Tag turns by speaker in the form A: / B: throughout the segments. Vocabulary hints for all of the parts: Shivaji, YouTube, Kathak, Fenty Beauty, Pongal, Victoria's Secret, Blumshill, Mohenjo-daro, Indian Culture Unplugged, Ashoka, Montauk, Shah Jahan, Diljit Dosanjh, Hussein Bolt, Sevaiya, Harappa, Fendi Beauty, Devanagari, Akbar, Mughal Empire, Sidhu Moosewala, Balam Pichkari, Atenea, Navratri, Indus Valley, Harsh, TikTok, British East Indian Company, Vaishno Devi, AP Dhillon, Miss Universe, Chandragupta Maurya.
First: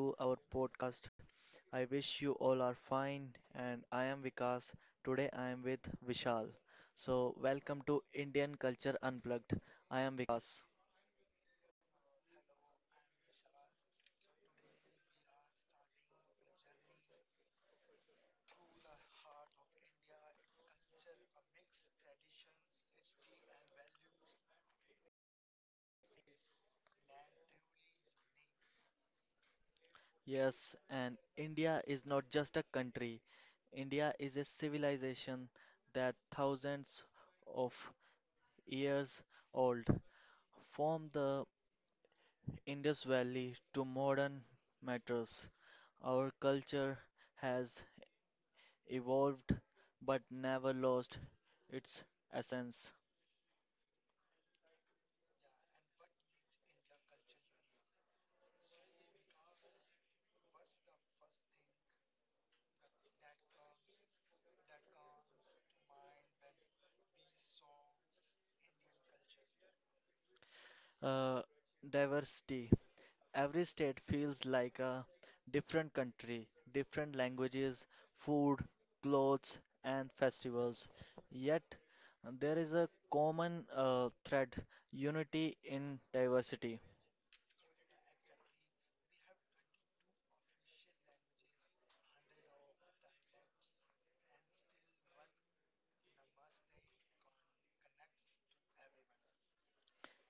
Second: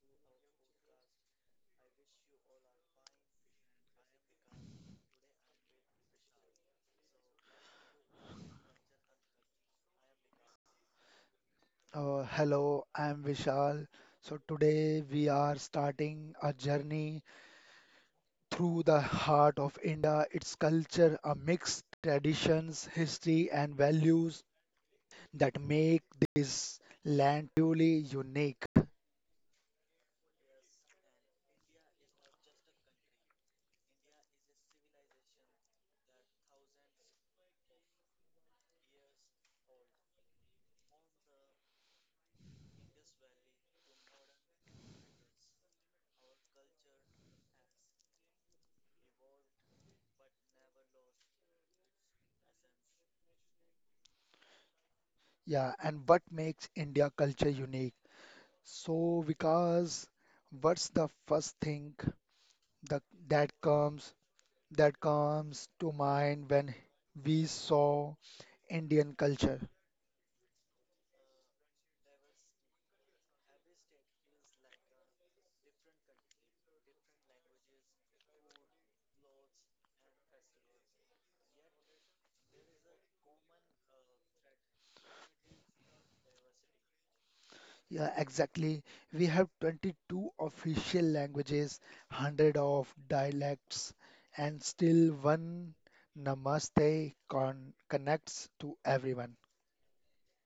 A: to our podcast. I wish you all are fine, and I am Vikas. Today I am with Vishal. So, welcome to Indian Culture Unplugged. I am Vikas.
B: Hello, I'm Vishal. So today we are starting a journey through the heart of India, its culture, a mixed traditions, history, and values that make this land truly unique.
A: Yes, and India is not just a country, India is a civilization that thousands of years old, from the Indus Valley to modern matters. Our culture has evolved but never lost its essence.
B: Yeah, and what makes India culture unique? So, Vikas, what's the first thing that that comes that comes to mind when we saw Indian culture?
A: Uh, Diversity. Every state feels like a different country, different languages, food, clothes, and festivals. Yet, there is a common thread unity in diversity.
B: Yeah, exactly. We have 22 official languages, 100 of dialects, and still one Namaste connects to everyone.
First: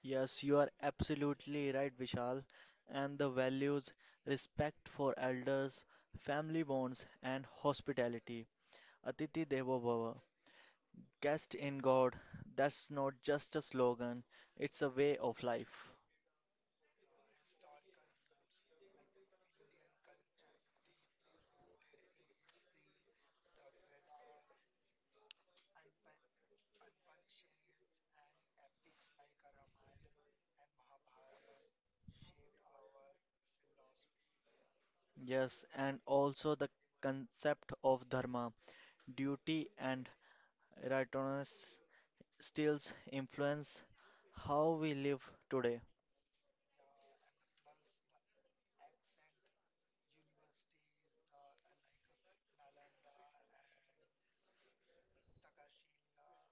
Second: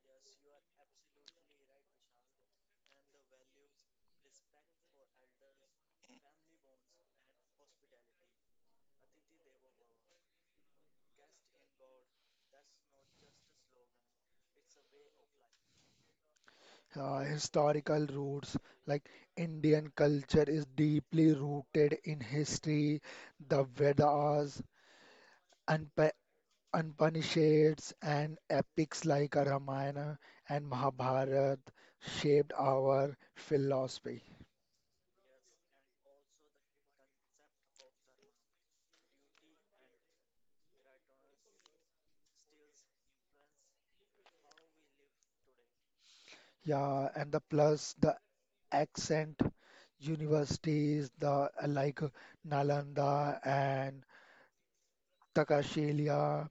A: Yes, you are absolutely right, Vishal. And the values respect for elders, family bonds, and hospitality. Atiti Devo Bhava Cast in God, that's not just a slogan, it's a way of life.
B: Historical roots, like Indian culture is deeply rooted in history, the Vedas, Unpa Upanishads, and epics like Ramayana and Mahabharata shaped our philosophy.
A: Yes, and also the concept of dharma, duty and righteousness still influence how we live today.
B: Yeah, and the plus the accent universities the like Nalanda and Takashilia,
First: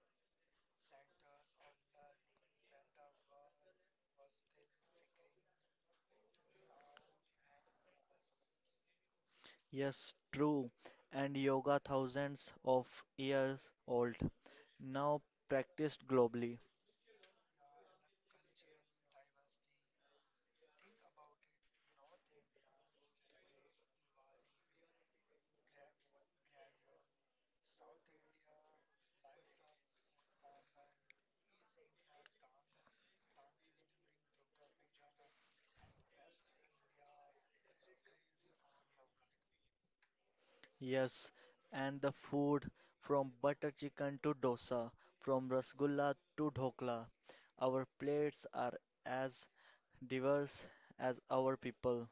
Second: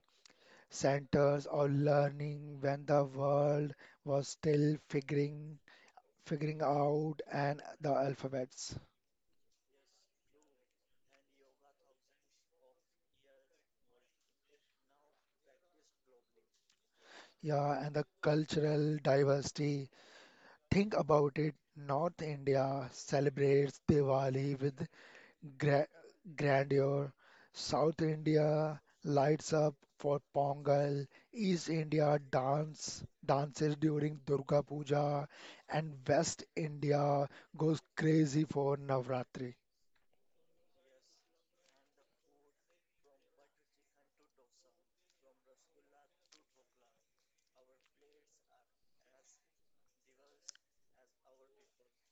B: centers of learning when the world was still figuring out and the alphabets.
A: Yes, true. And yoga thousands of years old now practiced globally.
B: Yeah, and the cultural diversity. Think about it. North India celebrates Diwali with gra- grandeur. South India lights up for Pongal. East India dances during Durga Puja, and West India goes crazy for Navratri.
A: Yes, and the food from butter chicken to dosa, from rasgulla to dhokla. Our plates are as diverse as our people.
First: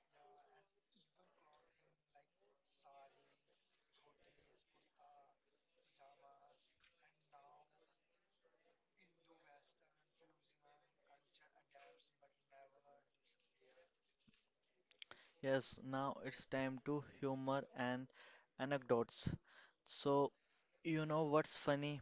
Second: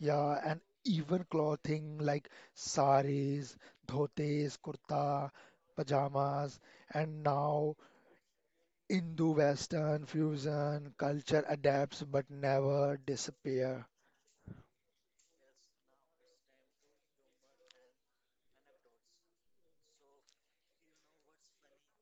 B: Yeah, and even clothing like saris, dhotis, kurta, pajamas, and now Indo-Western fusion culture adapts but never disappear.
A: Yes, now it's time to humor and anecdotes. So, you know what's funny?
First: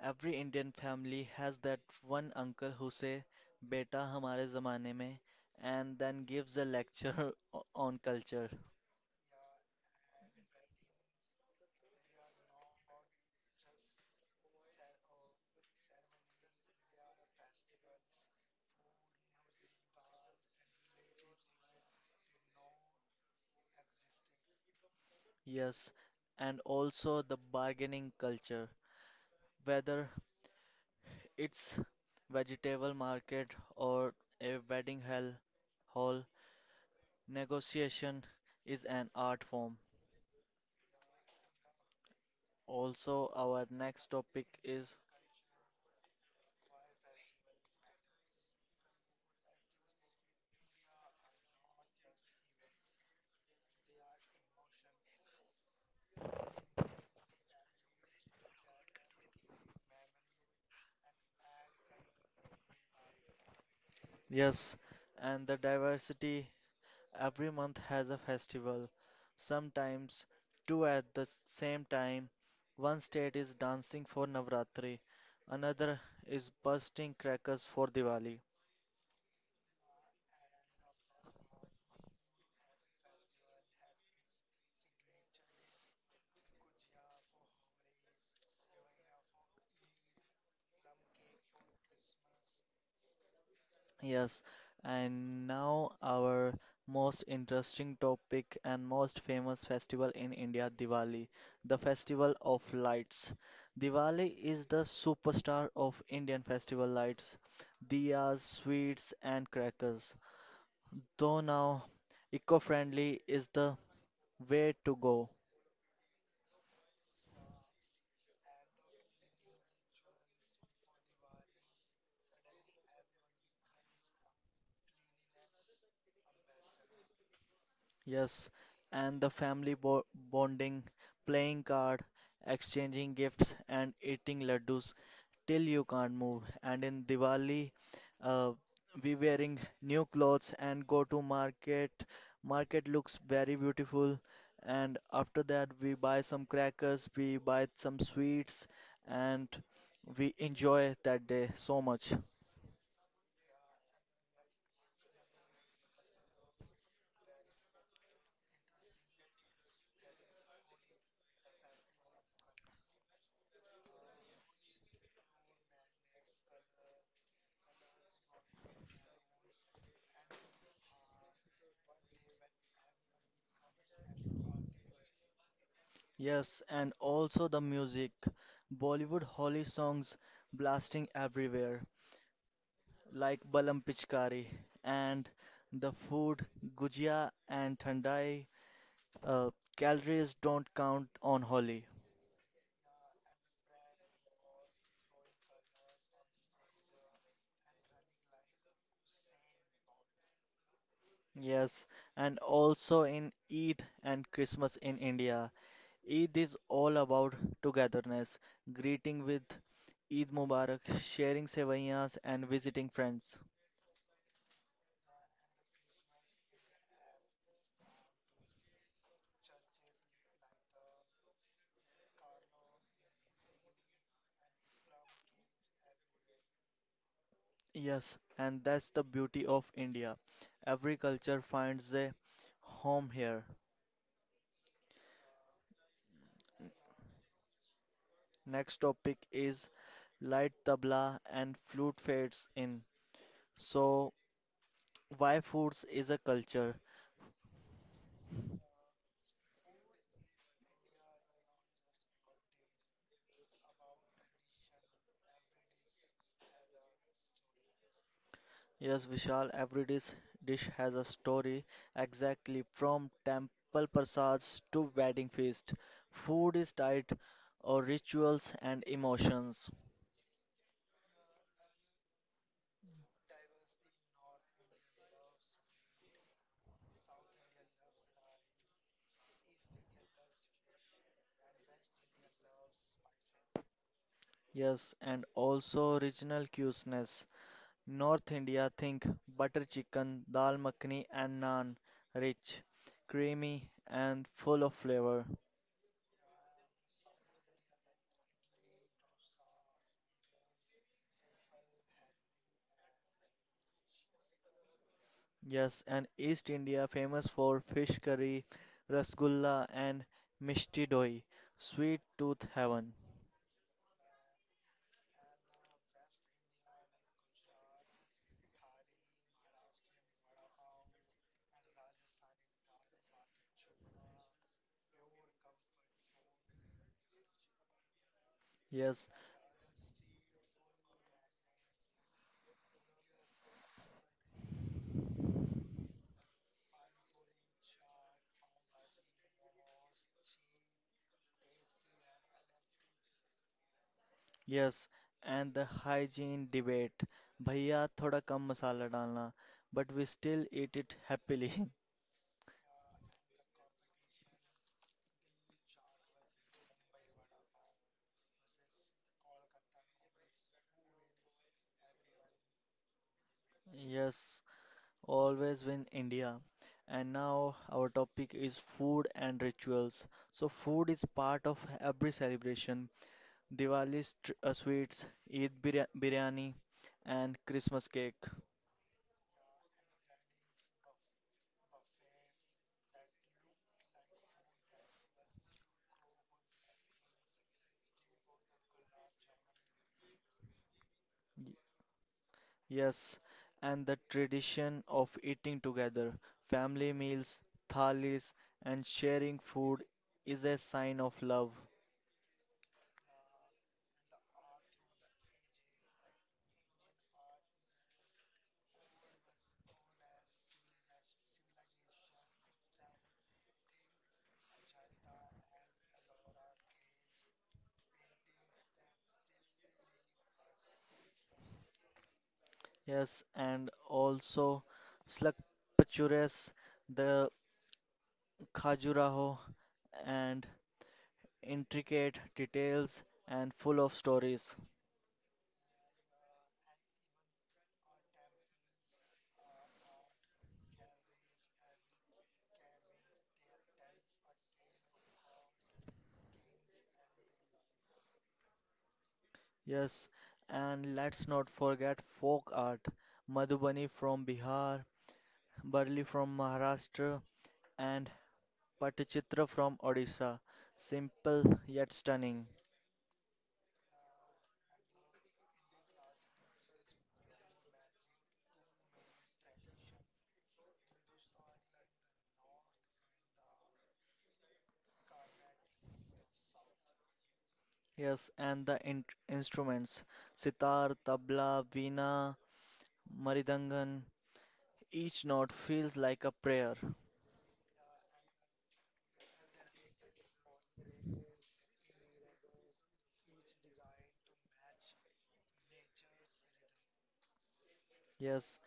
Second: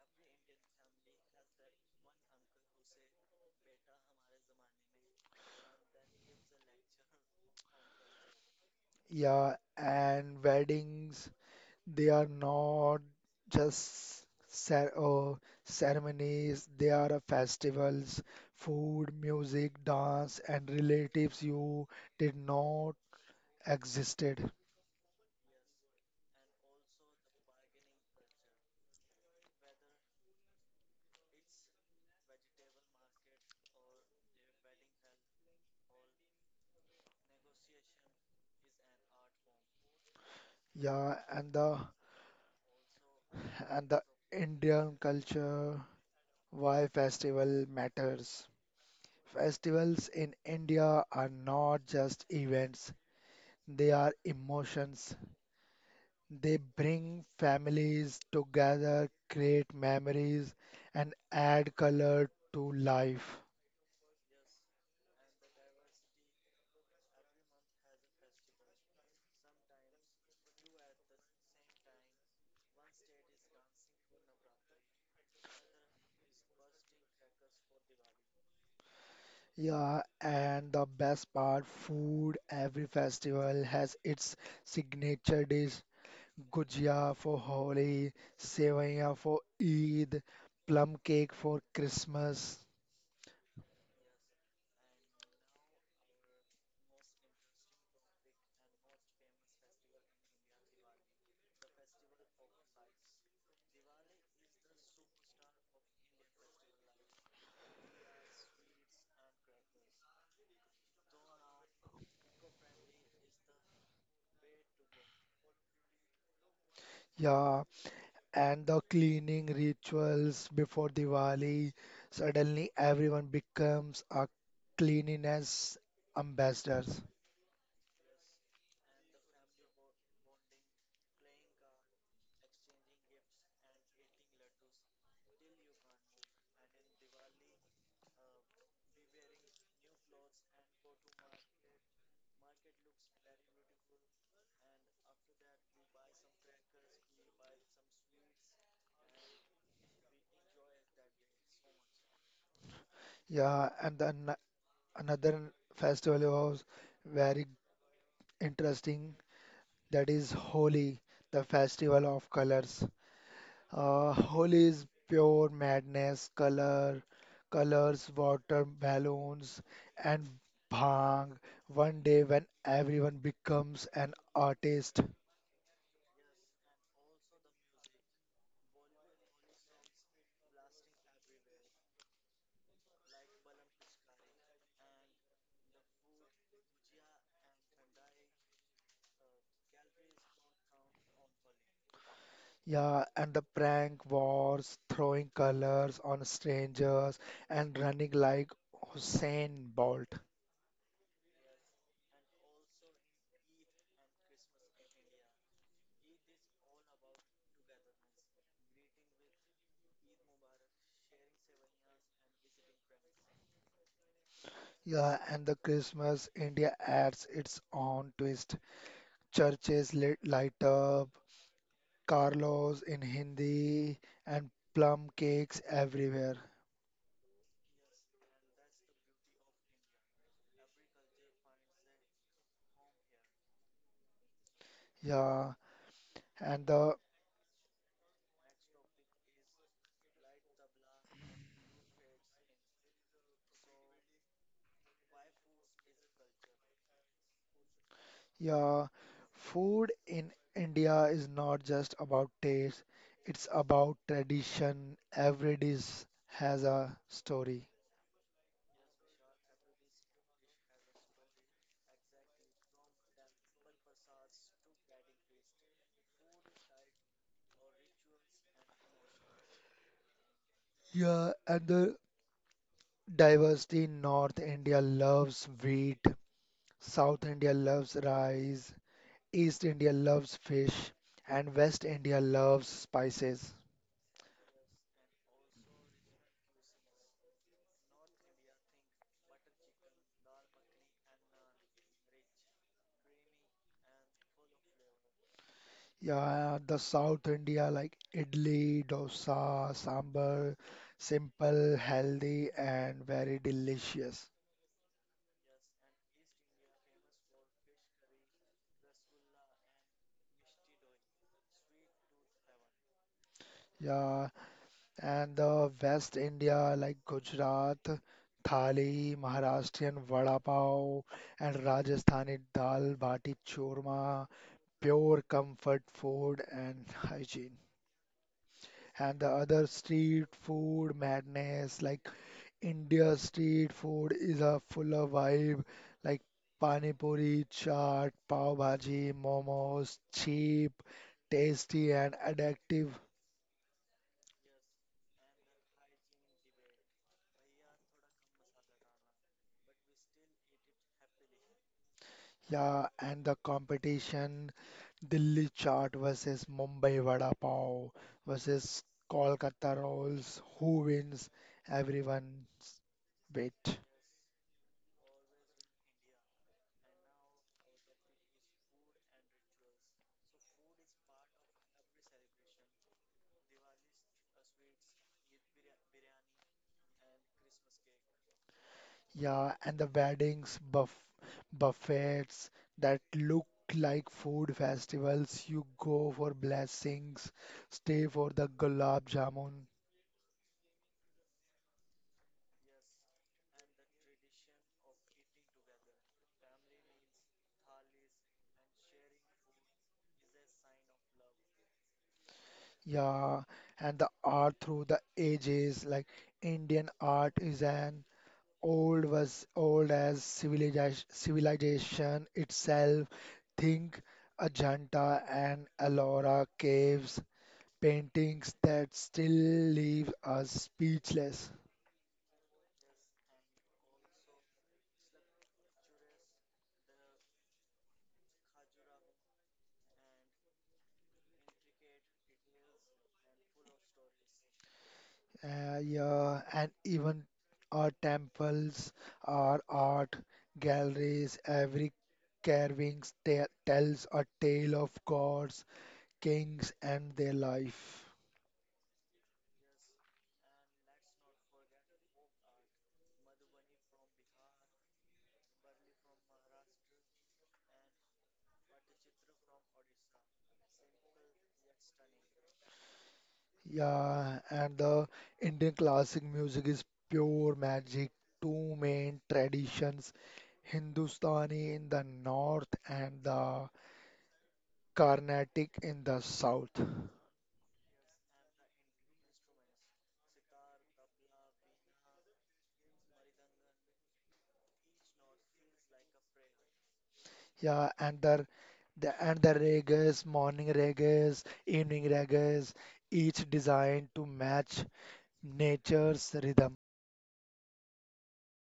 A: Every Indian family has that one uncle who say, "Beta, हमारे ज़माने में," and then gives a lecture on culture.
B: Yeah, and weddings, they are not just ceremonies, they are a festivals, food, music, dance, and relatives you did not existed.
A: Yes, and also the bargaining culture. Whether it's vegetable market or a wedding hell hall, negotiation is an art form.
B: Yeah, and the
A: Also, our
B: and the
A: next topic is
B: Indian culture, why festival matters. Festivals in India are not just events, they are emotions, they bring families together, create memories, and add color to life.
A: yes, and the diversity. Every month has a festival, sometimes two at the same time. One state is dancing for Navratri, another is bursting crackers for Diwali.
B: Yeah, and the best part, food. Every festival has its signature dish. Gujia for Holi, Sevaiya for Eid, plum cake for Christmas.
A: Yes, and now our most interesting topic and most famous festival in India, Diwali, the festival of lights. Diwali is the superstar of Indian festival lights, diyas, sweets, and crackers. Though now eco-friendly is the way to go.
B: Yeah, and the cleaning rituals before Diwali. Suddenly, everyone becomes a cleanliness ambassador.
A: Yes, and the family bo bonding, playing card, exchanging gifts, and eating laddus till you can't move. And in Diwali, uh, we wearing new clothes and go to market. Market looks very beautiful. And after that, we buy some crackers, we buy some sweets, and we enjoy that day so much.
B: Yeah, and then another festival was very interesting. That is Holi, the festival of colors. Holi is pure madness, colors, water, balloons, and bhang. One day when everyone becomes an artist.
A: Yes, and also the music. Bollywood Holi songs blasting everywhere, like Balam Pichkari, and the food Gujia and Thandai. Uh, Calories don't count on Holi.
B: Yeah, and the prank wars, throwing colors on strangers, and running like Hussein Bolt.
A: Yes, and also in Eid and Christmas in India. Eid is all about togetherness, greeting with Eid Mubarak, sharing sevaiyas, and visiting friends.
B: Yeah, and the Christmas India adds its own twist. Churches lit light up, Carlos in Hindi, and plum cakes everywhere.
A: Yes, and that's the beauty of India. Every culture finds a home here.
B: Yeah, and the
A: Next topic is light tabla and flute fades in. So, why foods is a culture?
B: yeah, food in India is not just about taste, it's about tradition. Every dish has a story.
A: Yes, Vishal, every dish has a story, exactly from temple prasads to wedding feast. Food is tied or rituals and emotions.
B: Yeah, and the diversity in North India loves wheat, South India loves rice, East India loves fish, and West India loves spices.
A: Yes, and also regional cuisiness. North India, think butter chicken, dal makhani and naan, rich, creamy and full of flavor.
B: Yeah, the South India like idli, dosa, sambar, simple, healthy, and very delicious.
A: Yes, and East India famous for fish curry, rasgulla and mishti doi, sweet tooth heaven.
B: Yeah, and the West India like Gujarat thali, Maharashtrian vada pav, and Rajasthani dal bati churma, pure comfort food and hygiene.
A: Yes
B: And the other street food madness, like India street food is a full of vibe, like pani puri, chaat, pav bhaji, momos, cheap, tasty, and addictive.
A: Yes and the hygiene debate भैया थोड़ा कम मसाला डालना but we still eat it happily
B: Yeah, and the competition, Delhi chaat versus Mumbai vada pav versus Kolkata rolls. Who wins? Everyone's bet.
A: Yes, always win India. And now our topic is food and rituals. So food is part of every celebration. Diwali sweets, Eid biryani, and Christmas cake.
B: Yeah, and the weddings, buffets that look like food festivals. You go for blessings, stay for the gulab jamun.
A: Yes, and the tradition of eating together, family meals, thalis, and sharing food is a sign of love.
B: Yeah, and the art through the ages, like Indian art is an old was old as civilization itself. Think Ajanta and Ellora caves, paintings that still leave us speechless.
A: Yes, and also slakpachures, the khajuraho, and intricate details and full of stories.
B: Yeah, and even our temples, our art galleries, every carvings te tells a tale of gods, kings, and their life.
A: Yes, and let's not forget folk art, Madhubani from Bihar, Burli from Maharashtra, and Patichitra from Odisha, simple yet stunning.
B: Yeah, and the Indian classic music is pure magic. Two main traditions, Hindustani in the north and the Carnatic in the south.
A: Yes, and the instruments sitar, tabla, veena, maridangan, each note feels like a prayer.
B: Yeah, and the ragas, morning ragas, evening ragas, each designed to match nature's rhythm.
A: Yes,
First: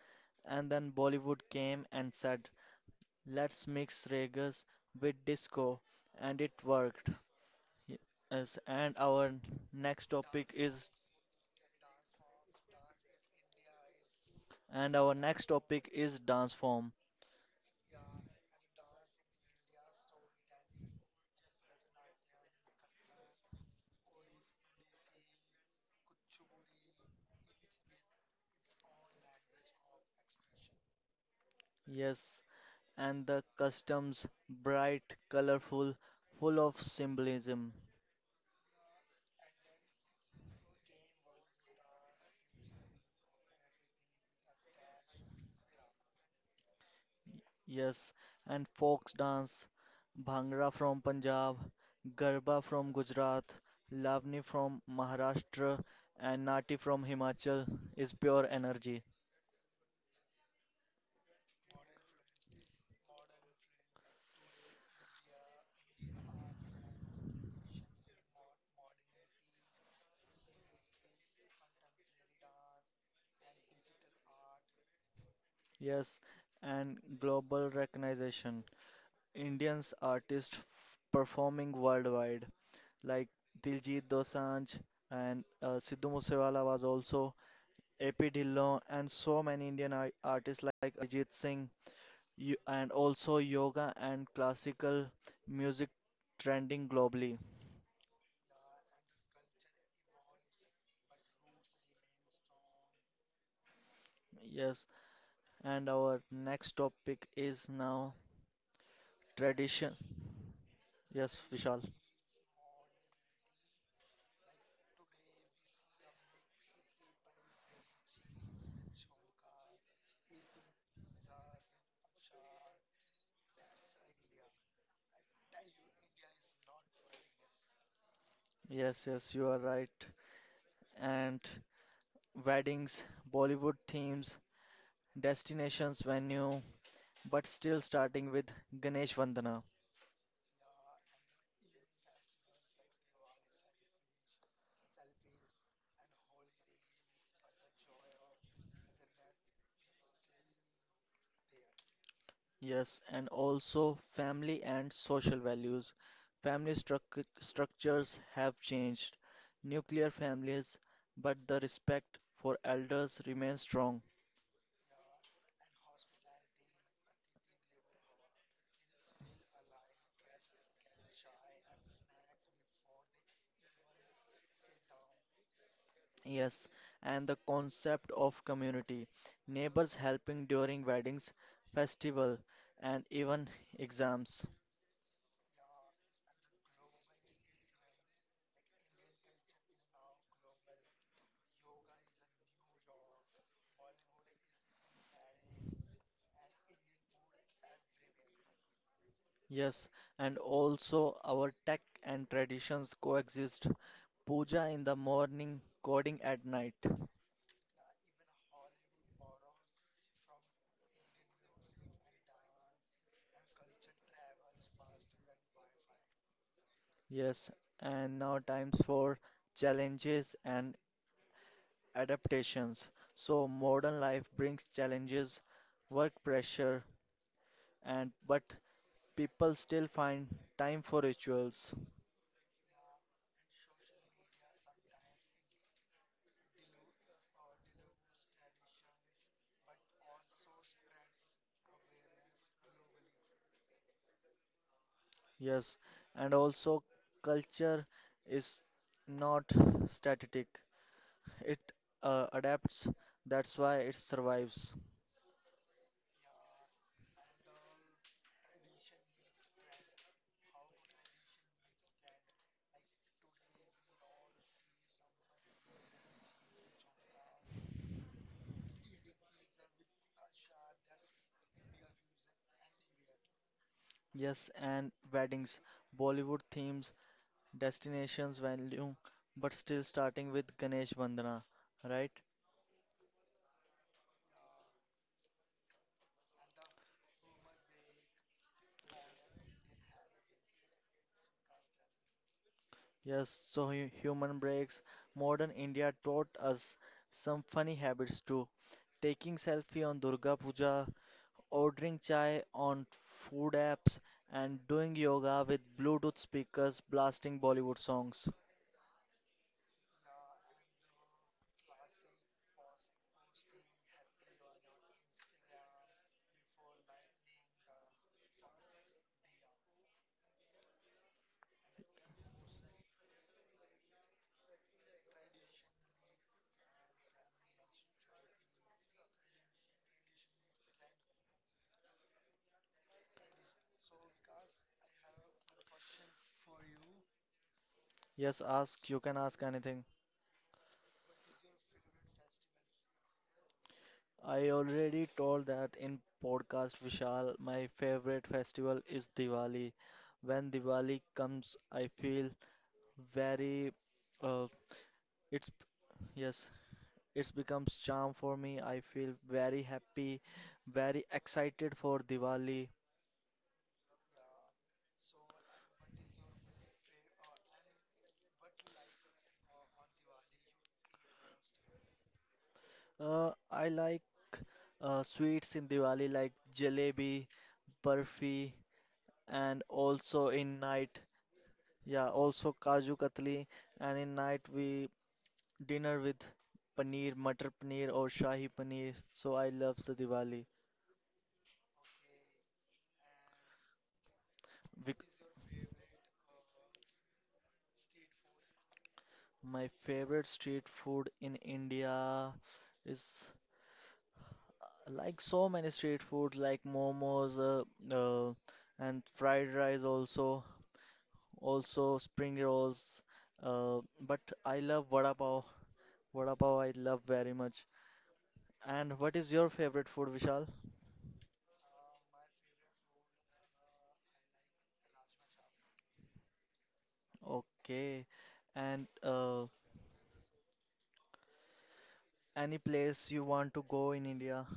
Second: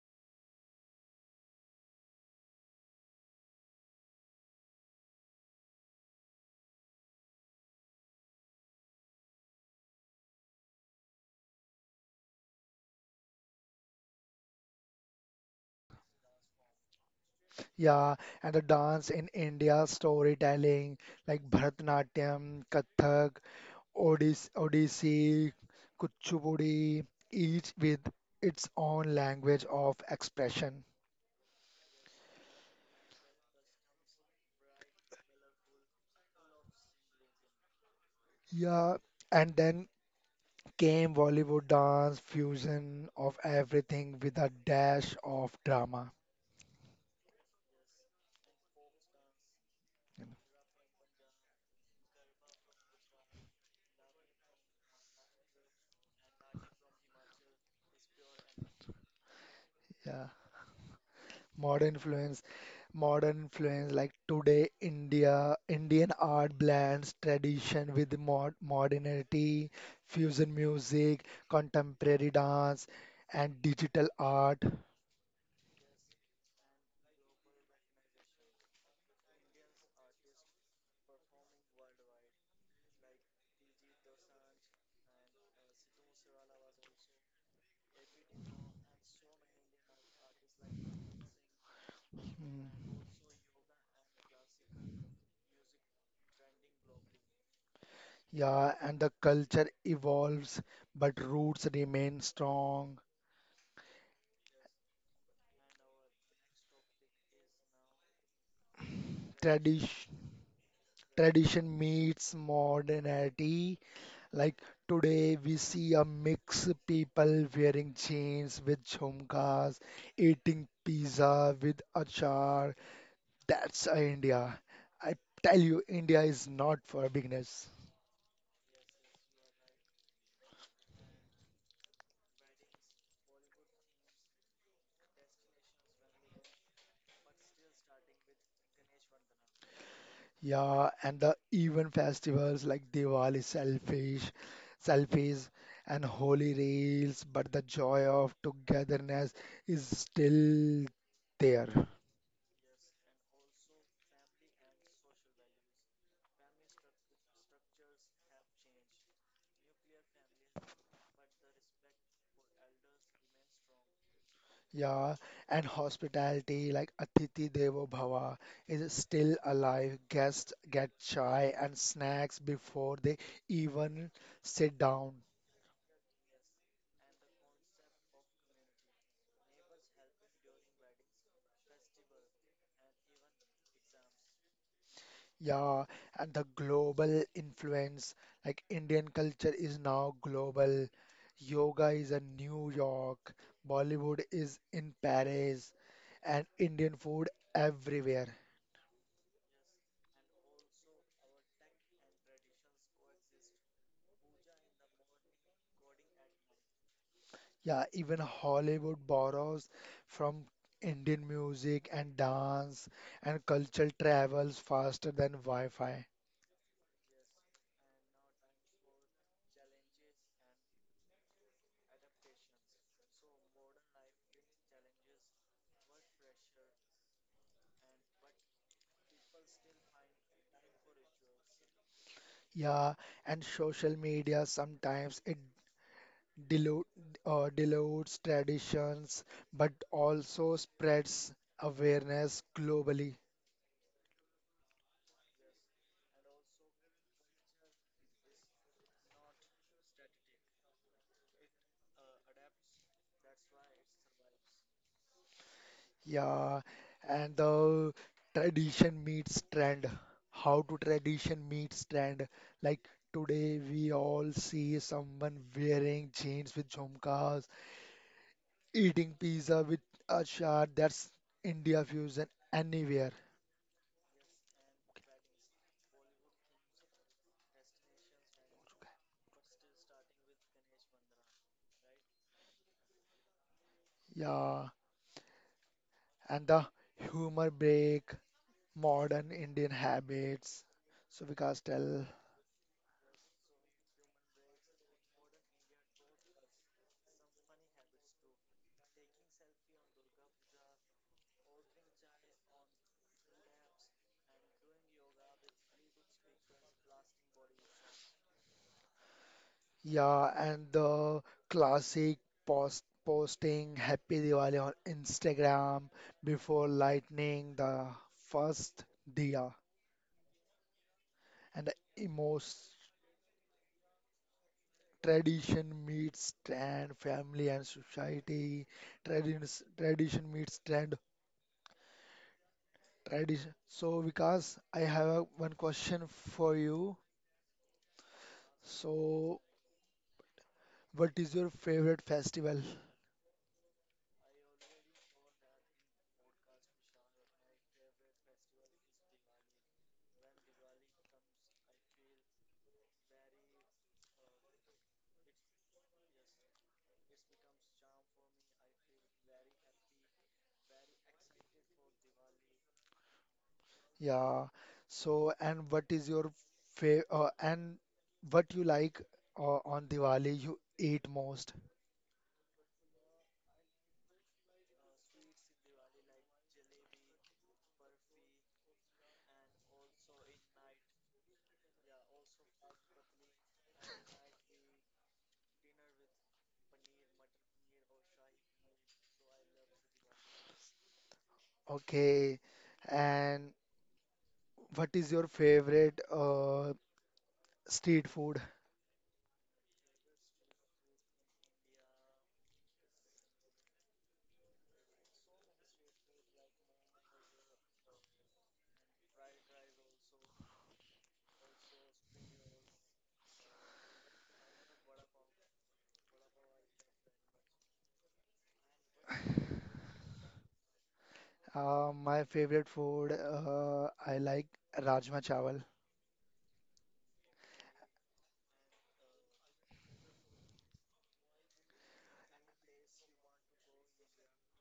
A: and then Bollywood came and said, let's mix ragas with disco, and it worked. Y- Yes, and next topic is our next topic is dance form.
B: Yeah, and the dance in India, storytelling like Bharatanatyam, Kathak, Odissi, Kuchipudi, each with its own language of expression.
A: Yes, and the customs bright, colorful, full of symbolism.
B: Yeah, and then came Bollywood dance, fusion of everything with a dash of drama.
A: Yes, and folk dance, Bhangra from Punjab, Garba from Gujarat, Lavani from Maharashtra, and Nati from Himachal is pure energy.
B: Yeah, modern influence modern influence, like today Indian art blends tradition with modernity, fusion music, contemporary dance, and digital art.
A: Yes, and global recognition. Indians artists performing worldwide, like Diljit Dosanjh and Sidhu Moosewala was also AP Dhillon, and so many Indian artists like Ajit Singh, you, and
B: Mm.
A: also yoga and classical music trending globally.
B: Yeah, and the culture evolves, but roots remain strong.
A: Yes, and our next topic is now tradition.
B: Tradition
A: Yes, Vishal.
B: tradition meets modernity. Like today, we see a mix of people wearing jeans with jhumkas, eating pizza with achar. That's India. I tell you, India is not for beginners.
A: Yes, you are right. And weddings, Bollywood themes, destinations, venue, but still starting with Ganesh Vandana.
B: Yeah, and the even festivals like Diwali, selfies, and holy rails, but the joy of togetherness is still there.
A: Yes, and also family and social values. Family structures have changed. Nuclear families, but the respect for elders remains strong.
B: Yeah, and hospitality like Atithi Devo Bhava is still alive. Guests get chai and snacks before they even sit down.
A: Yes, and the concept of community. Neighbors helping during weddings, festival, and even exams.
B: Yeah, and the global influence, like Indian culture is now global. Yoga is in New York, Bollywood is in Paris, and Indian food everywhere.
A: Yes, and also our tech and traditions coexist. Puja in the morning, coding at night.
B: Yeah, even Hollywood borrows from Indian music and dance, and cultural travels faster than Wi-Fi.
A: Yes, and now times for challenges and adaptations. So modern life brings challenges, work pressure, and but people still find time for rituals.
B: Yeah, and social media sometimes it dilute dilutes traditions but also spreads awareness globally.
A: Yes, and also culture is not static. It adapts. That's why it survives.
B: Yeah, and the tradition meets trend. How to tradition meets trend. Like today we all see someone wearing jeans with jhumkas, eating pizza with a shirt. That's India fusion anywhere.
A: Yes, and weddings, Bollywood themes, destinations value, but still starting with Ganesh Vandana, right?
B: Yeah, and the humor break, modern Indian habits. So Vikas, tell.
A: Yes, so human breaks. Modern India taught us some funny habits too. Taking selfie on Durga Puja, ordering chai on food apps, and doing yoga with Bluetooth speakers blasting Bollywood songs.
B: Yeah, and the classic posting Happy Diwali on Instagram before lightning the first diya, and the emos tradition meets trend, family and society. Traditions, tradition meets trend, tradition. So, Vikas, I have one question for you.
A: Yes, ask. You can
B: So,
A: ask anything.
B: what is your favorite festival?
A: I already told that in podcast, Vishal. My favorite festival is Diwali. When Diwali comes, I feel very. Uh, it's Yes. It becomes charm for me. I feel very happy, very excited for Diwali.
B: Yeah. So, and what you like on Diwali you eat most?
A: I like sweets in Diwali like jalebi, barfi, and also in night, yeah, also kaju katli. And in night we dinner with paneer, matar paneer or shahi paneer. So I love the Diwali.
B: Okay. And what
A: Bec-
B: is your favorite street food?
A: my favorite street food in India is like so many street food, like momos, and fried rice also, also spring rolls. But I love vada pav. Vada pav I love very much. And what is your favorite food, Vishal?
B: My favorite food, I like Rajma Chawal.
A: Okay. And any place you want to go in India?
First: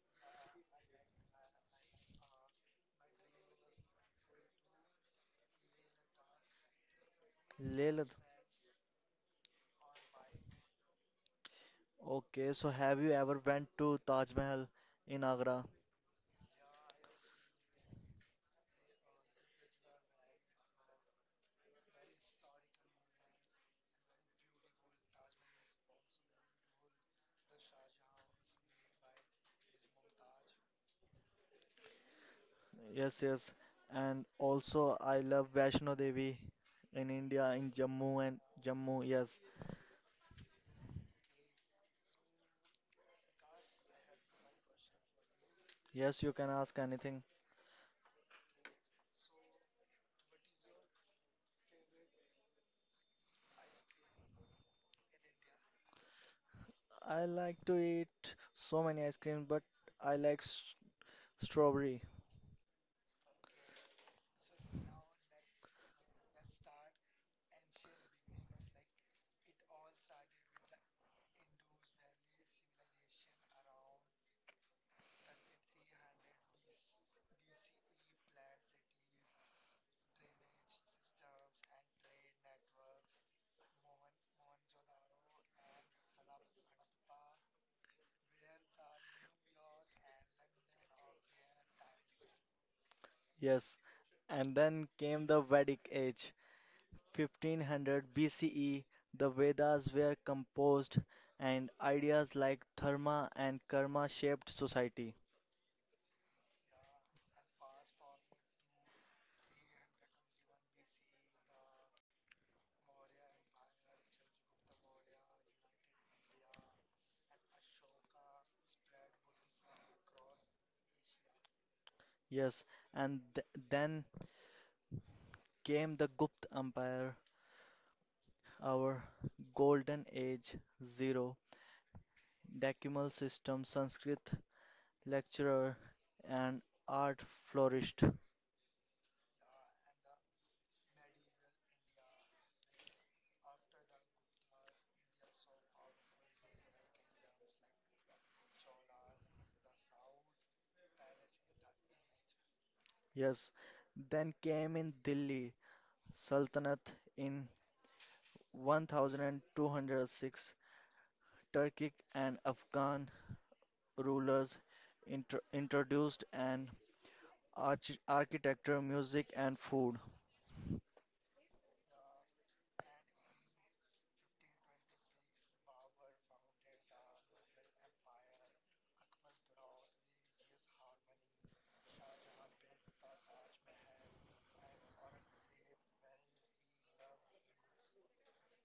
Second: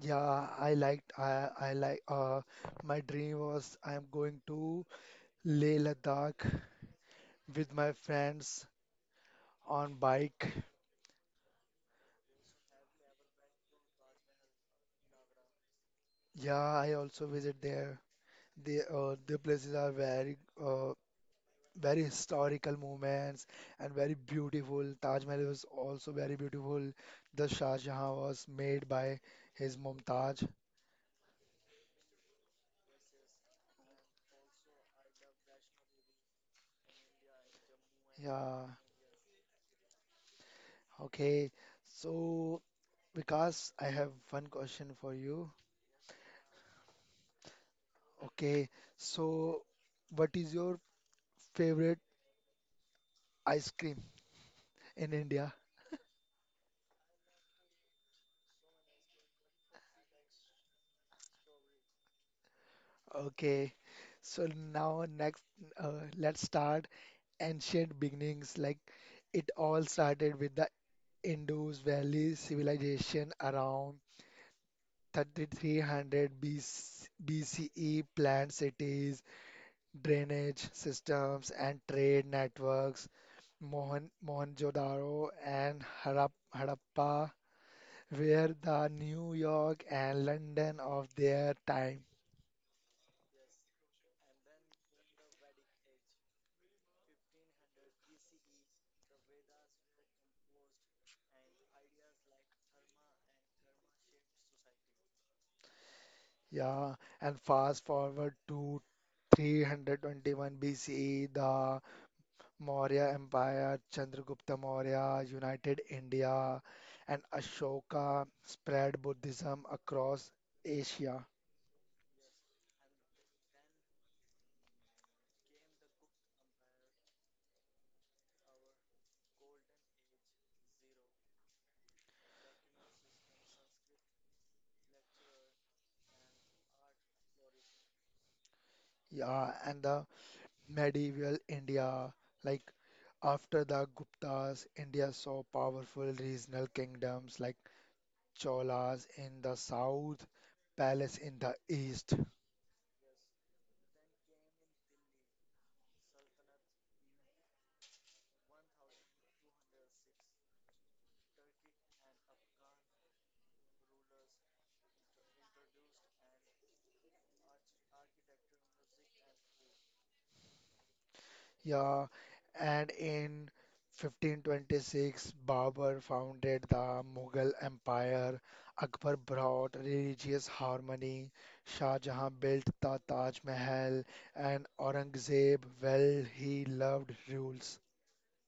B: Yeah, I liked I like my dream was I'm going to Leh Ladakh with
A: Leh
B: my
A: Ladakh.
B: friends on bike.
A: Okay. So have you ever went to Taj Mahal in Agra?
B: Yeah, I also visit there. The places are very historical moments and very beautiful. Taj Mahal was also very beautiful. The Shah Jahan was made by his Mumtaz.
A: Yes, yes. And also, I love Vaishno Devi in India, in Jammu and
B: Yeah.
A: Jammu. Yes,
B: Okay. So, Vikas, I have one question for you.
A: yes, you can ask anything.
B: Okay. So, what is your favorite ice cream in India?
A: I like to eat so many ice creams, but I like strawberry.
B: Okay. So now next, let's start ancient beginnings. Like it all started with the Indus Valley civilization around 3300 BCE, planned cities, drainage systems, and trade networks. Mohenjo-daro and Harappa were the New York and London of their time.
A: Yes. And then came the Vedic age, 1500 BCE. The Vedas were composed, and ideas like dharma and karma shaped society.
B: Yeah, and fast forward to 321 BCE, the Maurya Empire, Chandragupta Maurya, united India, and Ashoka spread Buddhism across Asia.
A: Yes. And then came the Gupta Empire, our golden age, zero decimal system, Sanskrit lecturer and art flourished.
B: Yeah, and the medieval India, like after the Guptas, India saw powerful regional kingdoms like Cholas in the south, Palace in the east.
A: Yes, then came in Delhi Sultanate in 1206. Turkic and Afghan rulers introduced an architecture, music, and food.
B: Yeah, and in 1526, Babur founded the Mughal Empire. Akbar brought religious harmony. Shah Jahan built the Taj Mahal, and Aurangzeb, well, he loved rules.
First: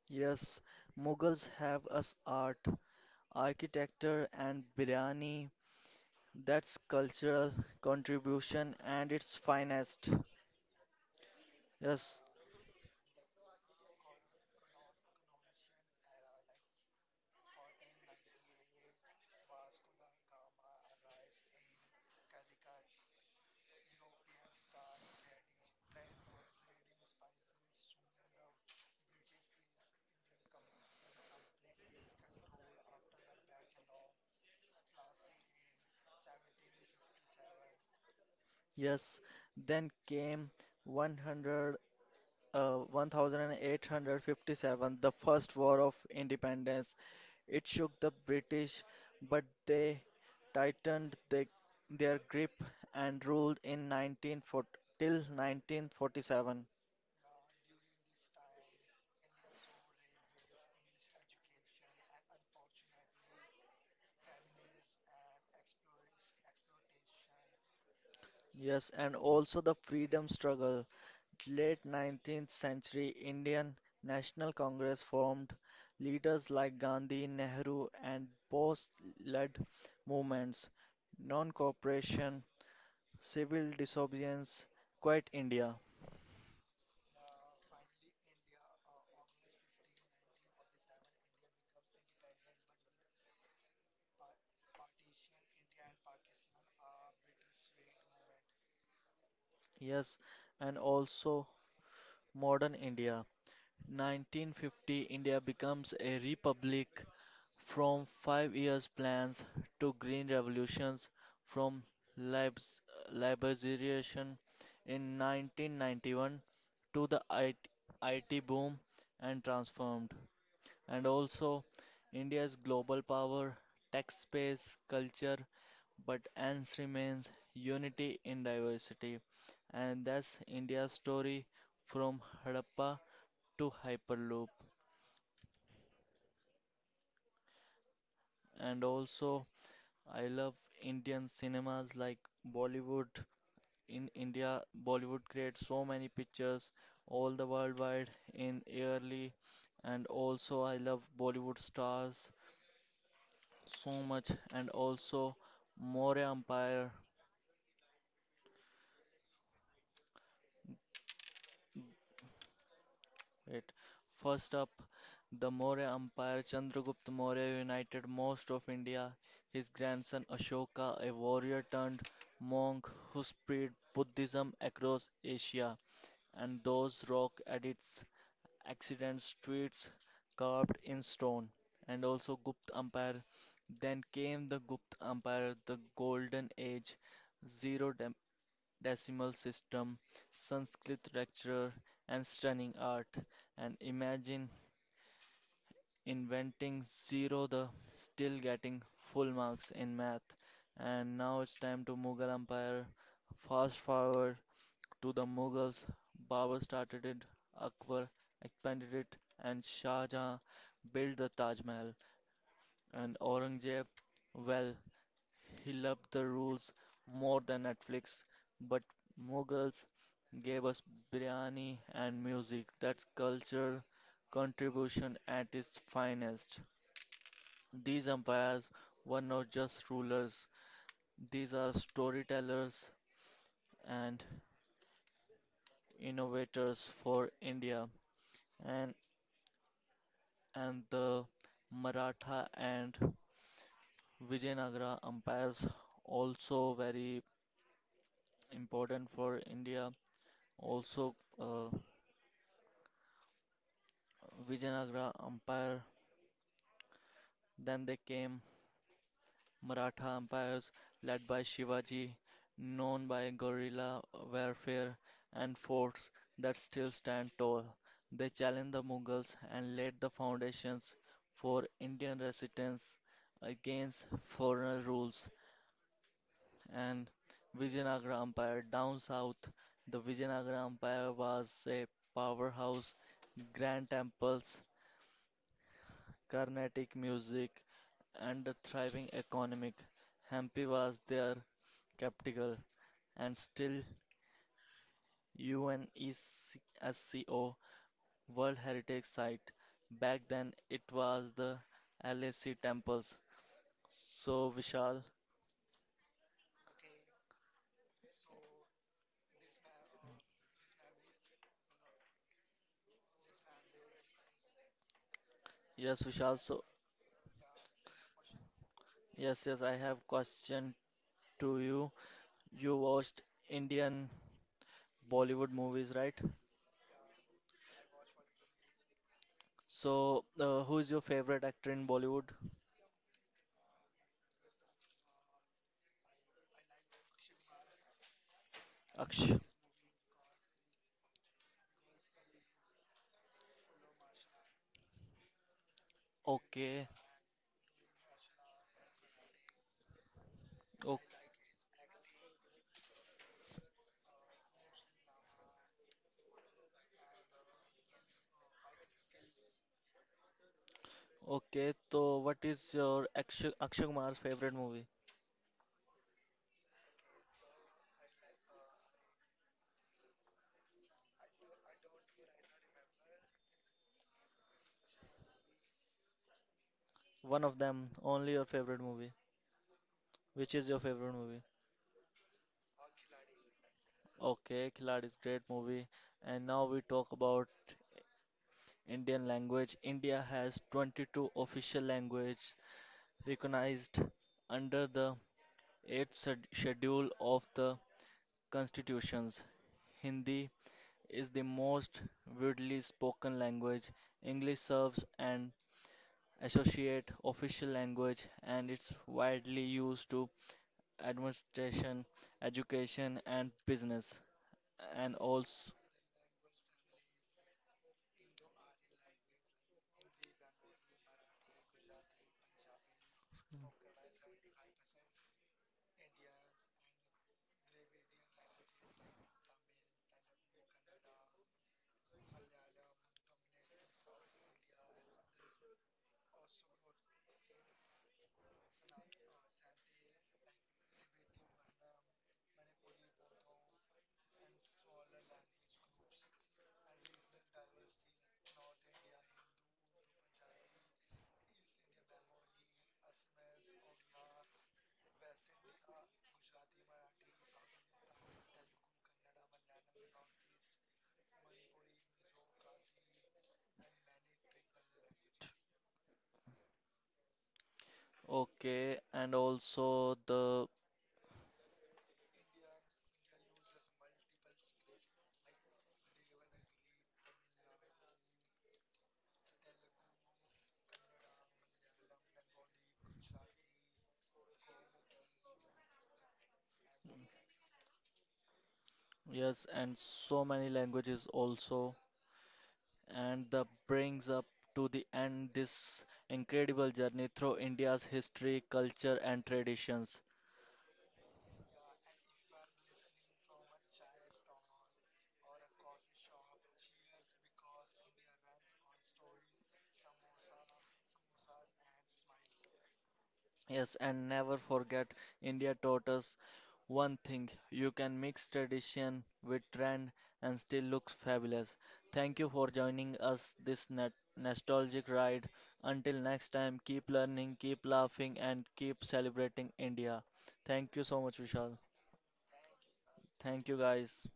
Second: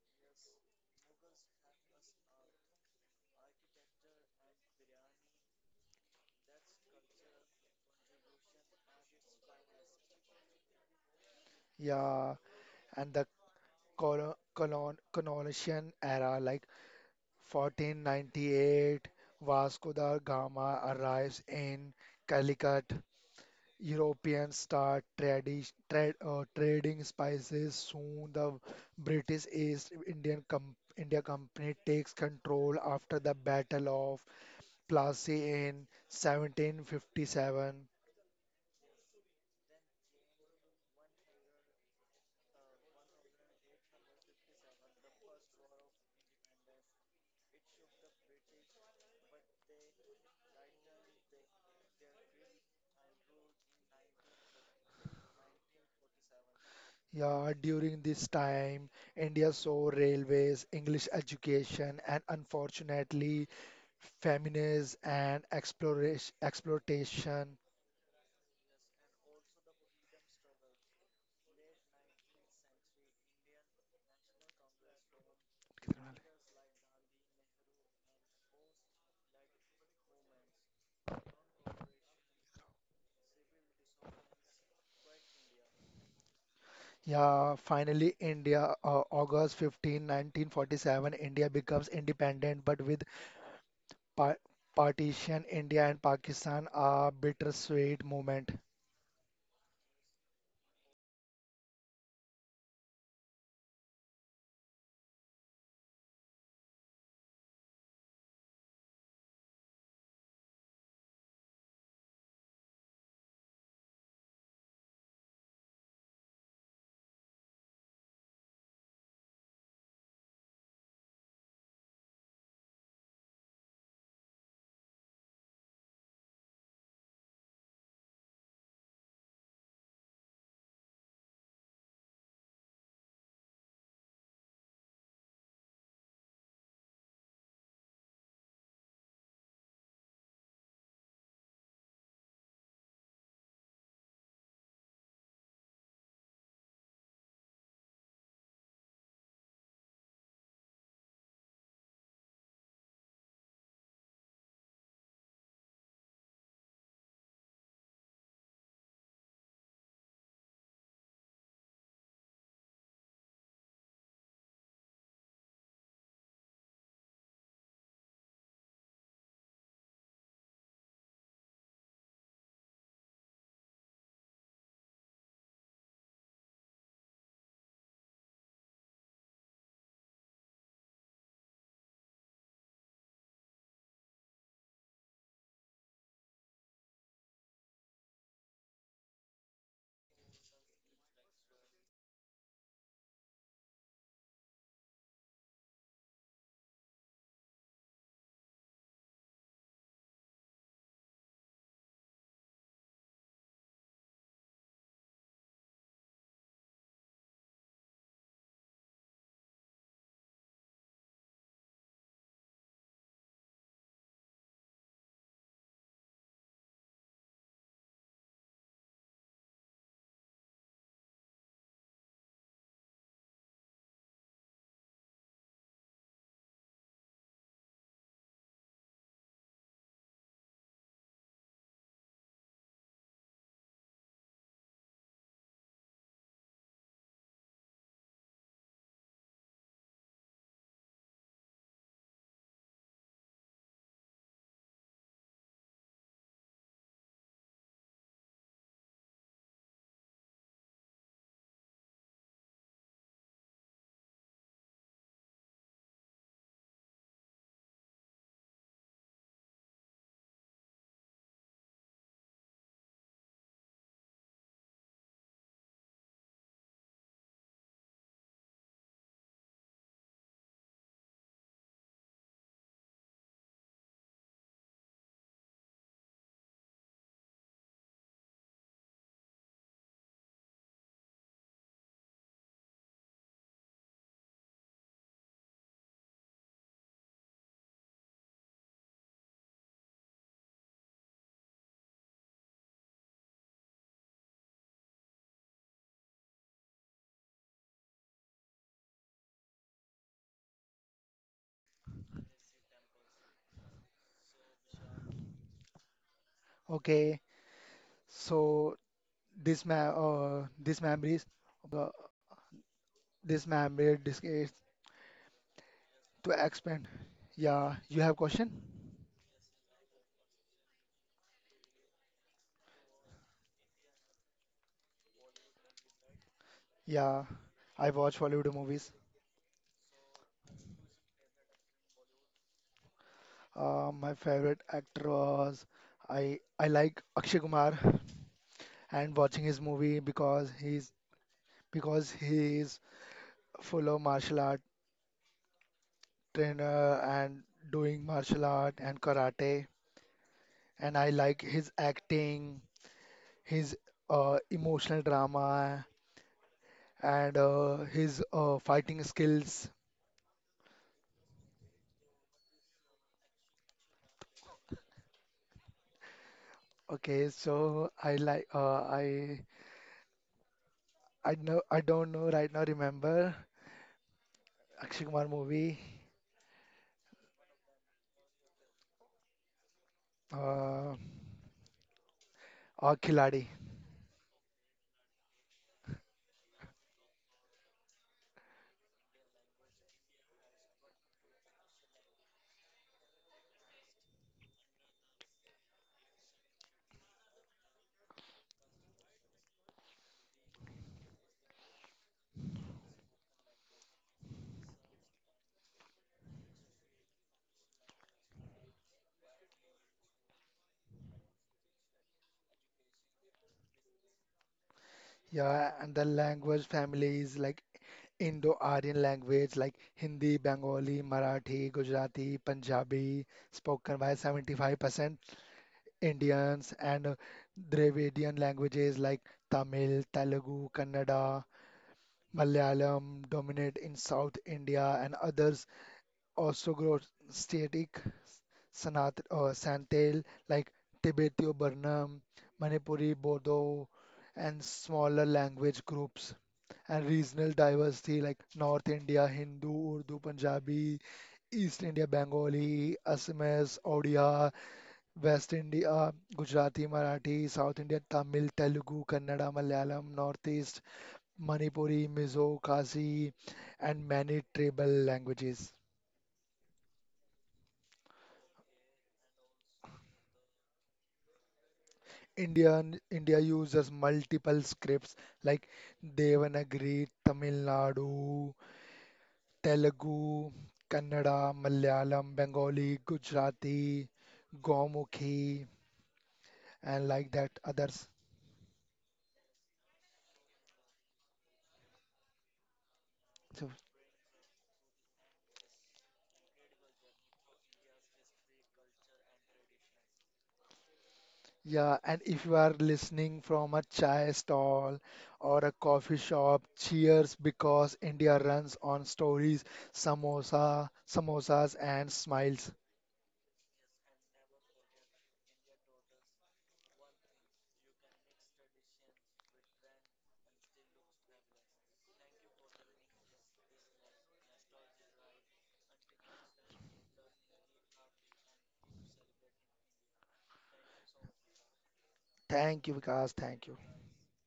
A: Yes, Mughals have us art, architecture, and biryani. That's cultural contribution and its finest. Yes,
B: Yeah, and the colonization era, like 1498, Vasco da Gama arrives in Calicut. Europeans start trading spices. Soon, the British East India Company takes control after the Battle of Plassey in 1757.
A: yes. Then came 100, uh, 1857, the First War of Independence. It shook the British, but they tightened their grip and ruled in 1940, till 1947.
B: Yeah, during this time, India saw railways, English education, and unfortunately, famines and exploitation.
A: Yes, and also the freedom struggle. Late 19th-century Indian National Congress formed, leaders like Gandhi, Nehru and Bose led movements: non-cooperation, civil disobedience, Quit India,
B: Yeah, finally, August 15, 1947, India becomes independent, but with par partition, India and Pakistan are bittersweet moment.
A: yes, and also modern India. 1950 India becomes a republic from 5 years plans to green revolutions from libs- liberalization in 1991 to the IT, boom and transformed. And also, India's global power, tech space, culture, but ends remains unity in diversity. And that's India's story from Harappa to Hyperloop. And also, I love Indian cinemas like Bollywood. In India, Bollywood creates so many pictures all the worldwide in yearly and also I love Bollywood stars so much and also Maurya Empire. Wait, first up, the Maurya Empire. Chandragupta Maurya united most of India. His grandson Ashoka, a warrior turned monk who spread Buddhism across Asia, and those rock at its accident streets carved in stone. And also Gupta Empire. Then came the Gupta Empire, the golden age, zero decimal system, Sanskrit lecturer, and stunning art. And imagine inventing zero the still getting full marks in math. And now it's time to Mughal Empire. Fast forward to the Mughals. Babur started it, Akbar expanded it, and Shah Jahan built the Taj Mahal. And Aurangzeb, well, he loved the rules more than Netflix, but Mughals gave us biryani and music. That's cultural contribution at its finest. These empires were not just rulers, these are storytellers and innovators for India. And, and the Maratha and Vijayanagara empires also very important for India. Also, uh, Vijayanagara Empire, then they came Maratha empires led by Shivaji, known by guerrilla warfare and forts that still stand tall. They challenged the Mughals and laid the foundations for Indian resistance against foreign rules and Vijayanagara Empire. Down south, the Vijayanagara Empire was a powerhouse, grand temples, Carnatic music, and a thriving economic. Hampi was their capital and still UNESCO World Heritage Site. Back then it was the LAC temples. So Vishal,
B: Okay, so this ma this memories, uh, this memory dis is
A: yes
B: to
A: Vishal, so
B: expand. Yeah, you have question?
A: yes, I have question to you. You watched Indian Bollywood movies, right?
B: Yeah, I watch Bollywood movies.
A: So who is your favorite actor in Bollywood?
B: My favorite actor was, I like Akshay Kumar, and
A: Aksh.
B: watching his movie because he's because he is full of martial art
A: Okay,
B: trainer and doing martial art and karate. And I like his acting, his emotional drama, and his fighting skills.
A: okay, so what is your Akshay Kumar's favorite movie?
B: Okay, so I like, I know, I don't know right now, remember Akshay Kumar movie,
A: One of them, only your favorite movie. Which is your
B: uh,
A: favorite movie?
B: or Khiladi.
A: Okay, Khiladi is great movie. And now we talk about Indian language. India has 22 official languages recognized under the 8th schedule of the constitutions. Hindi is the most widely spoken language. English serves an associate official language and it's widely used to administration, education and business and
B: Yeah,
A: also
B: and the language family is like Indo-Aryan language like Hindi, Bengali, Marathi, Gujarati, Punjabi, spoken by 75% Indians, and Dravidian languages like Tamil, Telugu, Kannada, Malayalam dominate in South India, and others also grow static Sanat or Santal like Tibeto-Burman, Manipuri, Bodo, and smaller language groups, and regional diversity like North India, Hindu, Urdu, Punjabi, East India, Bengali, Assamese, Odia, West India, Gujarati, Marathi, South India, Tamil, Telugu, Kannada, Malayalam, Northeast, Manipuri, Mizo, Khasi, and many tribal languages.
A: okay and also the
B: India uses multiple scripts like Devanagari, Tamil Nadu, Telugu, Kannada, Malayalam, Bengali, Gujarati, Gomukhi, and like that others.
A: yes and so many languages also and
B: So,
A: that brings up to the end this incredible journey through India's history, culture and traditions.
B: yeah, and if you are listening from a chai stall or a coffee shop, cheers, because India runs on stories, samosas, and smiles.
A: Yes, and never forget India taught us one thing, you can mix tradition with trend and still looks fabulous. Thank you for joining us this nostalgic ride. Until next time, keep learning, keep laughing, and keep celebrating India. Thank you so much, Vishal.
B: Thank you, Vikas. Thank
A: Thank
B: you.
A: you, guys.